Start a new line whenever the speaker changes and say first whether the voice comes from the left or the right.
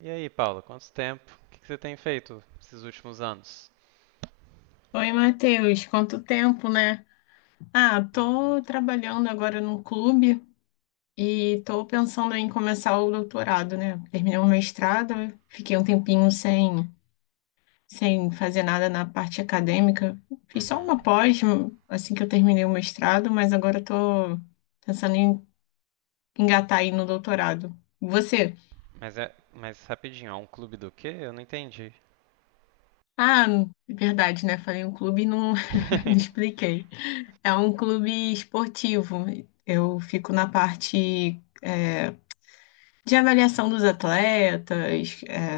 right: E aí, Paula, quanto tempo? O que que você tem feito esses últimos anos?
left: Oi, Matheus, quanto tempo, né? Ah,
right: Uhum,
left: tô trabalhando agora num clube e tô pensando em começar o doutorado, né? Terminei o mestrado, fiquei um tempinho sem fazer nada na parte acadêmica. Fiz só
right: uhum.
left: uma pós assim que eu terminei o mestrado, mas agora tô pensando em engatar aí no doutorado. Você?
right: Mas rapidinho, é um clube do quê? Eu não entendi.
left: Ah, verdade, né? Falei um clube e não, não expliquei. É um clube esportivo. Eu fico na parte, de avaliação dos atletas,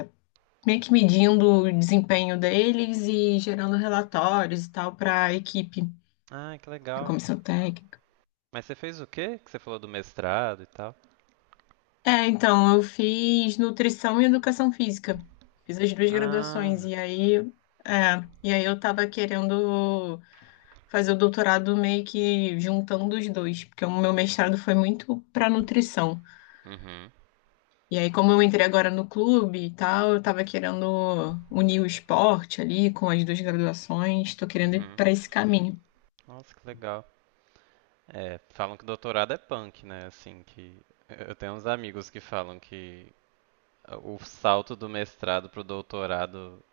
left: meio que medindo o desempenho deles e gerando relatórios e tal para a equipe,
right: Ah, que
left: para a
right: legal.
left: comissão técnica.
right: Mas você fez o quê? Que você falou do mestrado e tal?
left: É, então, eu fiz nutrição e educação física. Fiz as duas
right: Ah,
left: graduações e aí, eu tava querendo fazer o doutorado meio que juntando os dois, porque o meu mestrado foi muito para nutrição.
right: uhum,
left: E aí, como eu entrei agora no clube e tal, eu tava querendo unir o esporte ali com as duas graduações, tô querendo ir
right: uhum.
left: para esse caminho.
right: Nossa, que legal. É, falam que doutorado é punk, né? Assim, que eu tenho uns amigos que falam que o salto do mestrado pro doutorado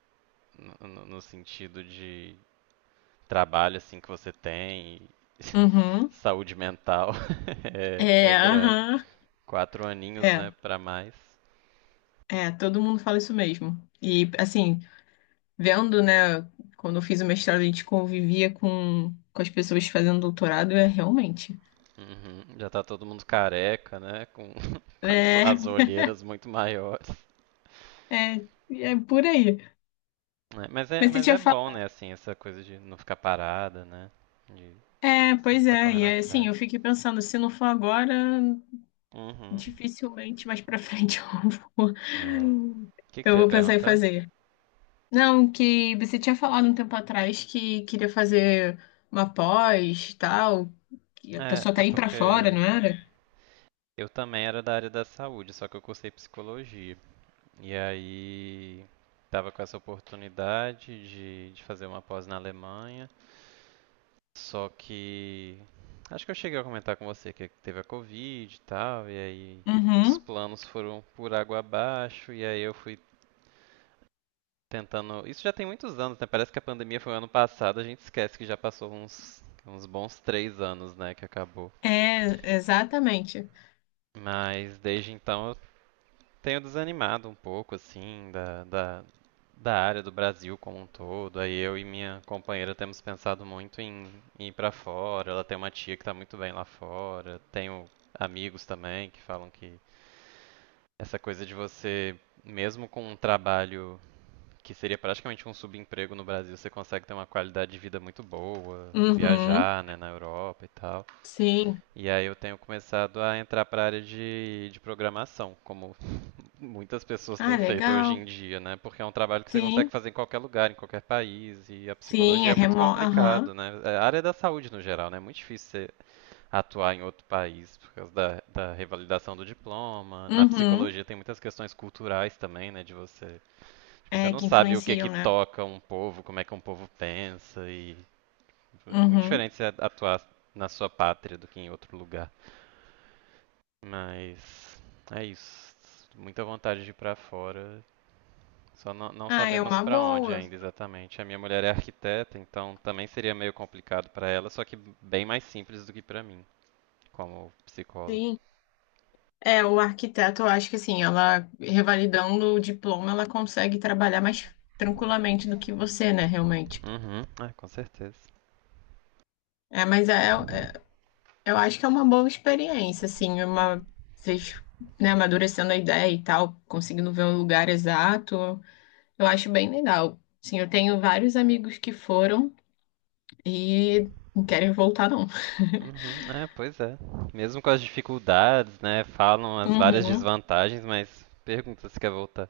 right: no sentido de trabalho assim que você tem,
left: Uhum.
right: saúde mental, é
left: É,
right: grande.
left: aham.
right: 4 aninhos,
left: É,
right: né, para mais.
left: é, todo mundo fala isso mesmo. E assim, vendo, né, quando eu fiz o mestrado, a gente convivia com as pessoas fazendo doutorado, é realmente.
right: Uhum. Já tá todo mundo careca, né? Com com as,
left: É,
right: as olheiras muito maiores.
left: é por aí.
right: Né? Mas é,
left: Mas você
right: mas
left: tinha
right: é bom,
left: falado.
right: né? Assim, essa coisa de não ficar parada, né? De
left: É,
right: sempre
left: pois
right: tá
left: é.
right: correndo
left: E assim,
right: atrás.
left: eu fiquei pensando, se não for agora,
right: Uhum.
left: dificilmente mais pra frente vou,
right: É. O que, que
left: eu
right: você ia
left: vou pensar em
right: perguntar?
left: fazer. Não, que você tinha falado um tempo atrás que queria fazer uma pós, tal, que a
right: É,
left: pessoa tá
right: é
left: indo pra fora,
right: porque
left: não era?
right: eu também era da área da saúde, só que eu cursei psicologia. E aí estava com essa oportunidade de fazer uma pós na Alemanha, só que acho que eu cheguei a comentar com você que teve a Covid e tal, e aí os
left: Uhum.
right: planos foram por água abaixo, e aí eu fui tentando. Isso já tem muitos anos, né? Parece que a pandemia foi ano passado, a gente esquece que já passou uns bons 3 anos, né, que acabou.
left: É, exatamente.
right: Mas desde então eu tenho desanimado um pouco, assim, da área do Brasil como um todo. Aí eu e minha companheira temos pensado muito em ir pra fora. Ela tem uma tia que tá muito bem lá fora. Tenho amigos também que falam que essa coisa de você, mesmo com um trabalho que seria praticamente um subemprego no Brasil, você consegue ter uma qualidade de vida muito boa,
left: Uhum.
right: viajar, né, na Europa e tal.
left: Sim.
right: E aí eu tenho começado a entrar para a área de programação, como muitas pessoas
left: Ah,
right: têm feito hoje
left: legal.
right: em dia, né? Porque é um trabalho que você consegue
left: Sim.
right: fazer em qualquer lugar, em qualquer país, e a
left: Sim,
right: psicologia
left: é
right: é muito
left: remoto. Aham.
right: complicado, né? É a área da saúde no geral, né? É muito difícil você atuar em outro país por causa da revalidação do diploma. Na
left: Uhum.
right: psicologia tem muitas questões culturais também, né? De você, tipo, você
left: É,
right: não
left: que
right: sabe o que que
left: influenciam, né?
right: toca um povo, como é que um povo pensa, e é muito
left: Uhum.
right: diferente você atuar na sua pátria do que em outro lugar. Mas é isso. Muita vontade de ir pra fora. Só não
left: Ah, é
right: sabemos
left: uma
right: para onde
left: boa.
right: ainda exatamente. A minha mulher é arquiteta, então também seria meio complicado para ela, só que bem mais simples do que para mim, como psicólogo.
left: Sim. É, o arquiteto, eu acho que assim, ela revalidando o diploma, ela consegue trabalhar mais tranquilamente do que você, né, realmente.
right: Uhum, é, com certeza.
left: É, mas eu acho que é uma boa experiência, assim, uma vocês, né, amadurecendo a ideia e tal, conseguindo ver o lugar exato, eu acho bem legal. Sim, eu tenho vários amigos que foram e não querem voltar, não.
right: Uhum, é, pois é. Mesmo com as dificuldades, né? Falam as várias
left: Uhum.
right: desvantagens, mas pergunta se quer voltar.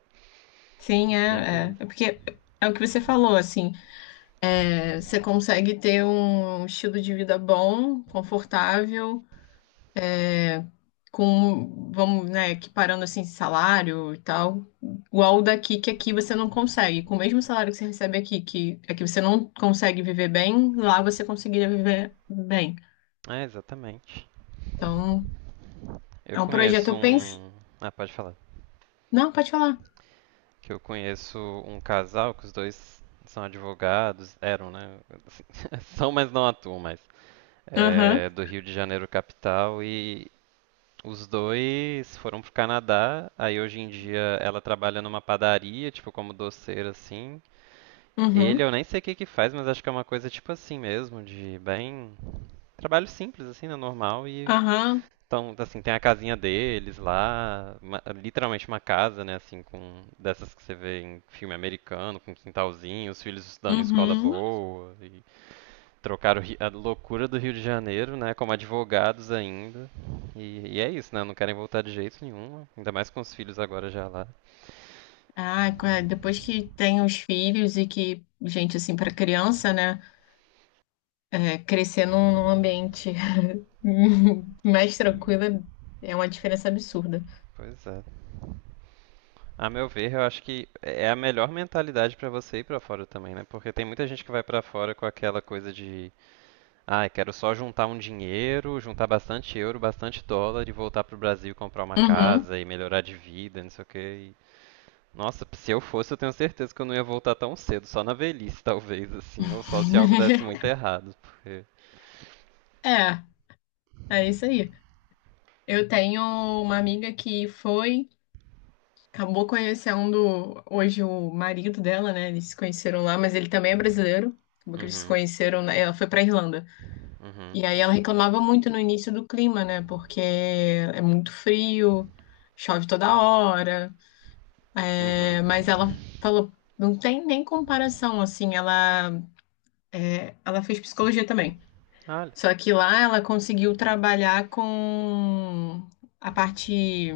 left: Sim,
right: Sempre
left: é, é.
right: isso.
left: É porque é o que você falou, assim, você consegue ter um estilo de vida bom, confortável, é, com, vamos, né, equiparando assim salário e tal, igual o daqui que aqui você não consegue. Com o mesmo salário que você recebe aqui, que aqui você não consegue viver bem, lá você conseguiria viver bem.
right: É, exatamente.
left: Então,
right: Eu
left: é um projeto,
right: conheço
left: eu penso.
right: um. Ah, pode falar.
left: Não, pode falar.
right: Que eu conheço um casal que os dois são advogados, eram, né? São, mas não atuam mais.
left: Aham,
right: É, do Rio de Janeiro capital e os dois foram pro Canadá. Aí hoje em dia ela trabalha numa padaria, tipo como doceira assim. Ele
left: uhum,
right: eu nem sei o que que faz, mas acho que é uma coisa tipo assim mesmo, de bem trabalho simples assim, né, normal, e
left: aham,
right: então, assim, tem a casinha deles lá, literalmente uma casa, né, assim, com dessas que você vê em filme americano, com quintalzinho, os filhos estudando em escola
left: uhum.
right: boa e trocaram a loucura do Rio de Janeiro, né? Como advogados ainda. E é isso, né? Não querem voltar de jeito nenhum. Ainda mais com os filhos agora já lá.
left: Ah, depois que tem os filhos e que, gente, assim, para criança, né? É, crescer num ambiente mais tranquilo é uma diferença absurda.
right: Pois é. A meu ver, eu acho que é a melhor mentalidade pra você ir pra fora também, né? Porque tem muita gente que vai pra fora com aquela coisa de, ah, quero só juntar um dinheiro, juntar bastante euro, bastante dólar e voltar pro Brasil e comprar uma
left: Uhum.
right: casa e melhorar de vida, não sei o quê. Nossa, se eu fosse, eu tenho certeza que eu não ia voltar tão cedo, só na velhice, talvez, assim, ou só se algo desse muito errado, porque.
left: É, é isso aí. Eu tenho uma amiga que foi, acabou conhecendo hoje o marido dela, né? Eles se conheceram lá, mas ele também é brasileiro. Acabou que eles se
right: Uhum,
left: conheceram, ela foi pra Irlanda.
right: uhum,
left: E aí ela reclamava muito no início do clima, né? Porque é muito frio, chove toda hora.
right: uhum.
left: É, mas ela falou, não tem nem comparação, assim, ela fez psicologia também.
right: Olha.
left: Só que lá ela conseguiu trabalhar com a parte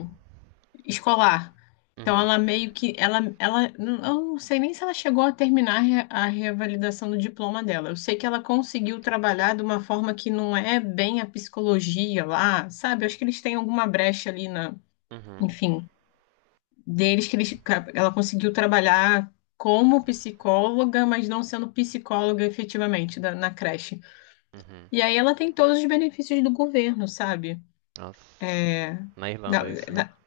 left: escolar. Então
right: Uhum,
left: ela meio que ela ela eu não sei nem se ela chegou a terminar a reavalidação do diploma dela. Eu sei que ela conseguiu trabalhar de uma forma que não é bem a psicologia lá, sabe? Eu acho que eles têm alguma brecha ali na,
right: uhum,
left: enfim, deles que ela conseguiu trabalhar como psicóloga, mas não sendo psicóloga efetivamente na creche.
right: uhum.
left: E aí ela tem todos os benefícios do governo, sabe?
right: Nossa,
left: É,
right: na
left: na,
right: Irlanda isso, né?
left: na-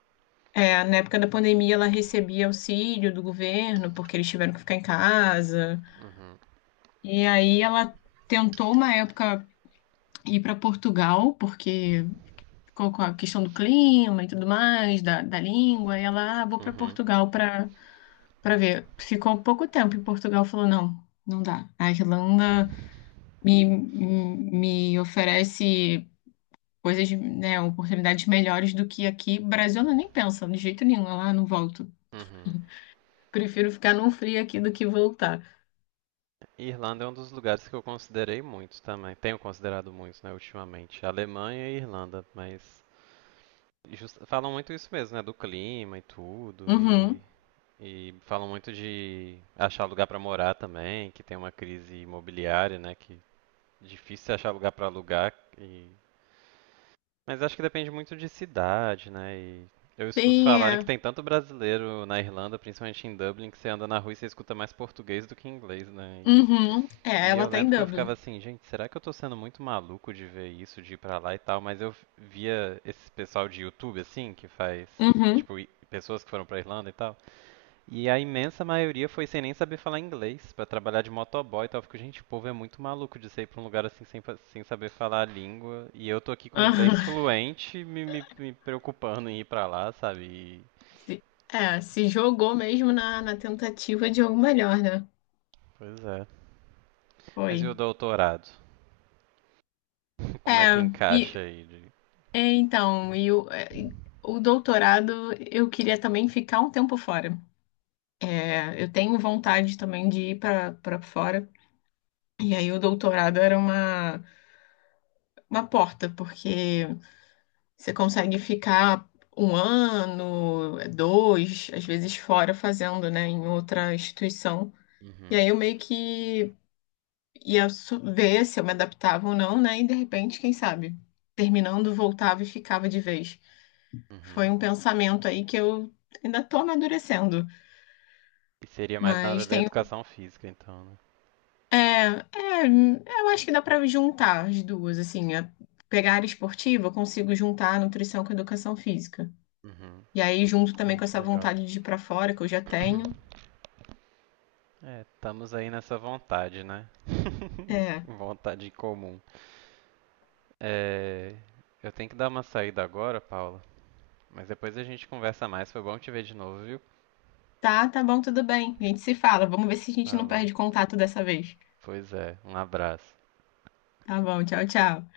left: na época da pandemia ela recebia auxílio do governo, porque eles tiveram que ficar em casa. E aí ela tentou uma época ir para Portugal, porque ficou com a questão do clima e tudo mais, da língua, e ela, ah, vou para
right: Uhum,
left: Portugal para Pra ver, ficou pouco tempo em Portugal, falou, não, não dá. A Irlanda me oferece coisas, né, oportunidades melhores do que aqui. Brasil ela nem pensa, de jeito nenhum, ela, "Ah, não volto.
right: uhum.
left: Prefiro ficar num frio aqui do que voltar."
right: Irlanda é um dos lugares que eu considerei muito também. Tenho considerado muito, né, ultimamente. Alemanha e Irlanda, mas e falam muito isso mesmo, né? Do clima e tudo. E,
left: Uhum.
right: e falam muito de achar lugar pra morar também, que tem uma crise imobiliária, né? Que é difícil achar lugar pra alugar. E... Mas acho que depende muito de cidade, né? E eu escuto
left: Sim,
right: falarem que
left: é.
right: tem tanto brasileiro na Irlanda, principalmente em Dublin, que você anda na rua e você escuta mais português do que inglês, né?
left: Uhum. É,
right: E eu
left: ela tá em
right: lembro que eu
left: Dublin.
right: ficava assim, gente, será que eu tô sendo muito maluco de ver isso, de ir pra lá e tal? Mas eu via esse pessoal de YouTube, assim, que faz,
left: Uhum.
right: tipo, pessoas que foram pra Irlanda e tal. E a imensa maioria foi sem nem saber falar inglês, pra trabalhar de motoboy e tal. Eu fico, gente, o povo é muito maluco de sair pra um lugar assim sem saber falar a língua. E eu tô aqui com o inglês
left: Aham.
right: fluente, me preocupando em ir pra lá, sabe? E-
left: Se- É, se jogou mesmo na tentativa de algo melhor, né?
right: Pois é. Mas e
left: Foi.
right: o doutorado? Como é que
left: É,
right: encaixa
left: e
right: aí?
left: É, então, o doutorado eu queria também ficar um tempo fora. É, eu tenho vontade também de ir para fora. E aí o doutorado era uma porta, porque você consegue ficar um ano, dois, às vezes fora fazendo, né, em outra instituição. E
right: Uhum,
left: aí eu meio que ia ver se eu me adaptava ou não, né? E de repente, quem sabe, terminando, voltava e ficava de vez. Foi
right: uhum.
left: um pensamento aí que eu ainda tô amadurecendo,
right: E seria mais na hora
left: mas
right: da
left: tenho.
right: educação física, então, né?
left: É, eu acho que dá pra juntar as duas, assim. Pegar a área esportiva, eu consigo juntar a nutrição com a educação física.
right: Uhum.
left: E aí, junto também
right: Ah,
left: com
right: que
left: essa
right: legal.
left: vontade de ir pra fora que eu já tenho.
right: É, estamos aí nessa vontade, né?
left: É,
right: Vontade comum. É, eu tenho que dar uma saída agora, Paula. Mas depois a gente conversa mais. Foi bom te ver de novo, viu?
left: tá, tá bom, tudo bem. A gente se fala. Vamos ver se a gente não
right: Falou.
left: perde contato dessa vez.
right: Pois é, um abraço.
left: Tá bom, tchau, tchau.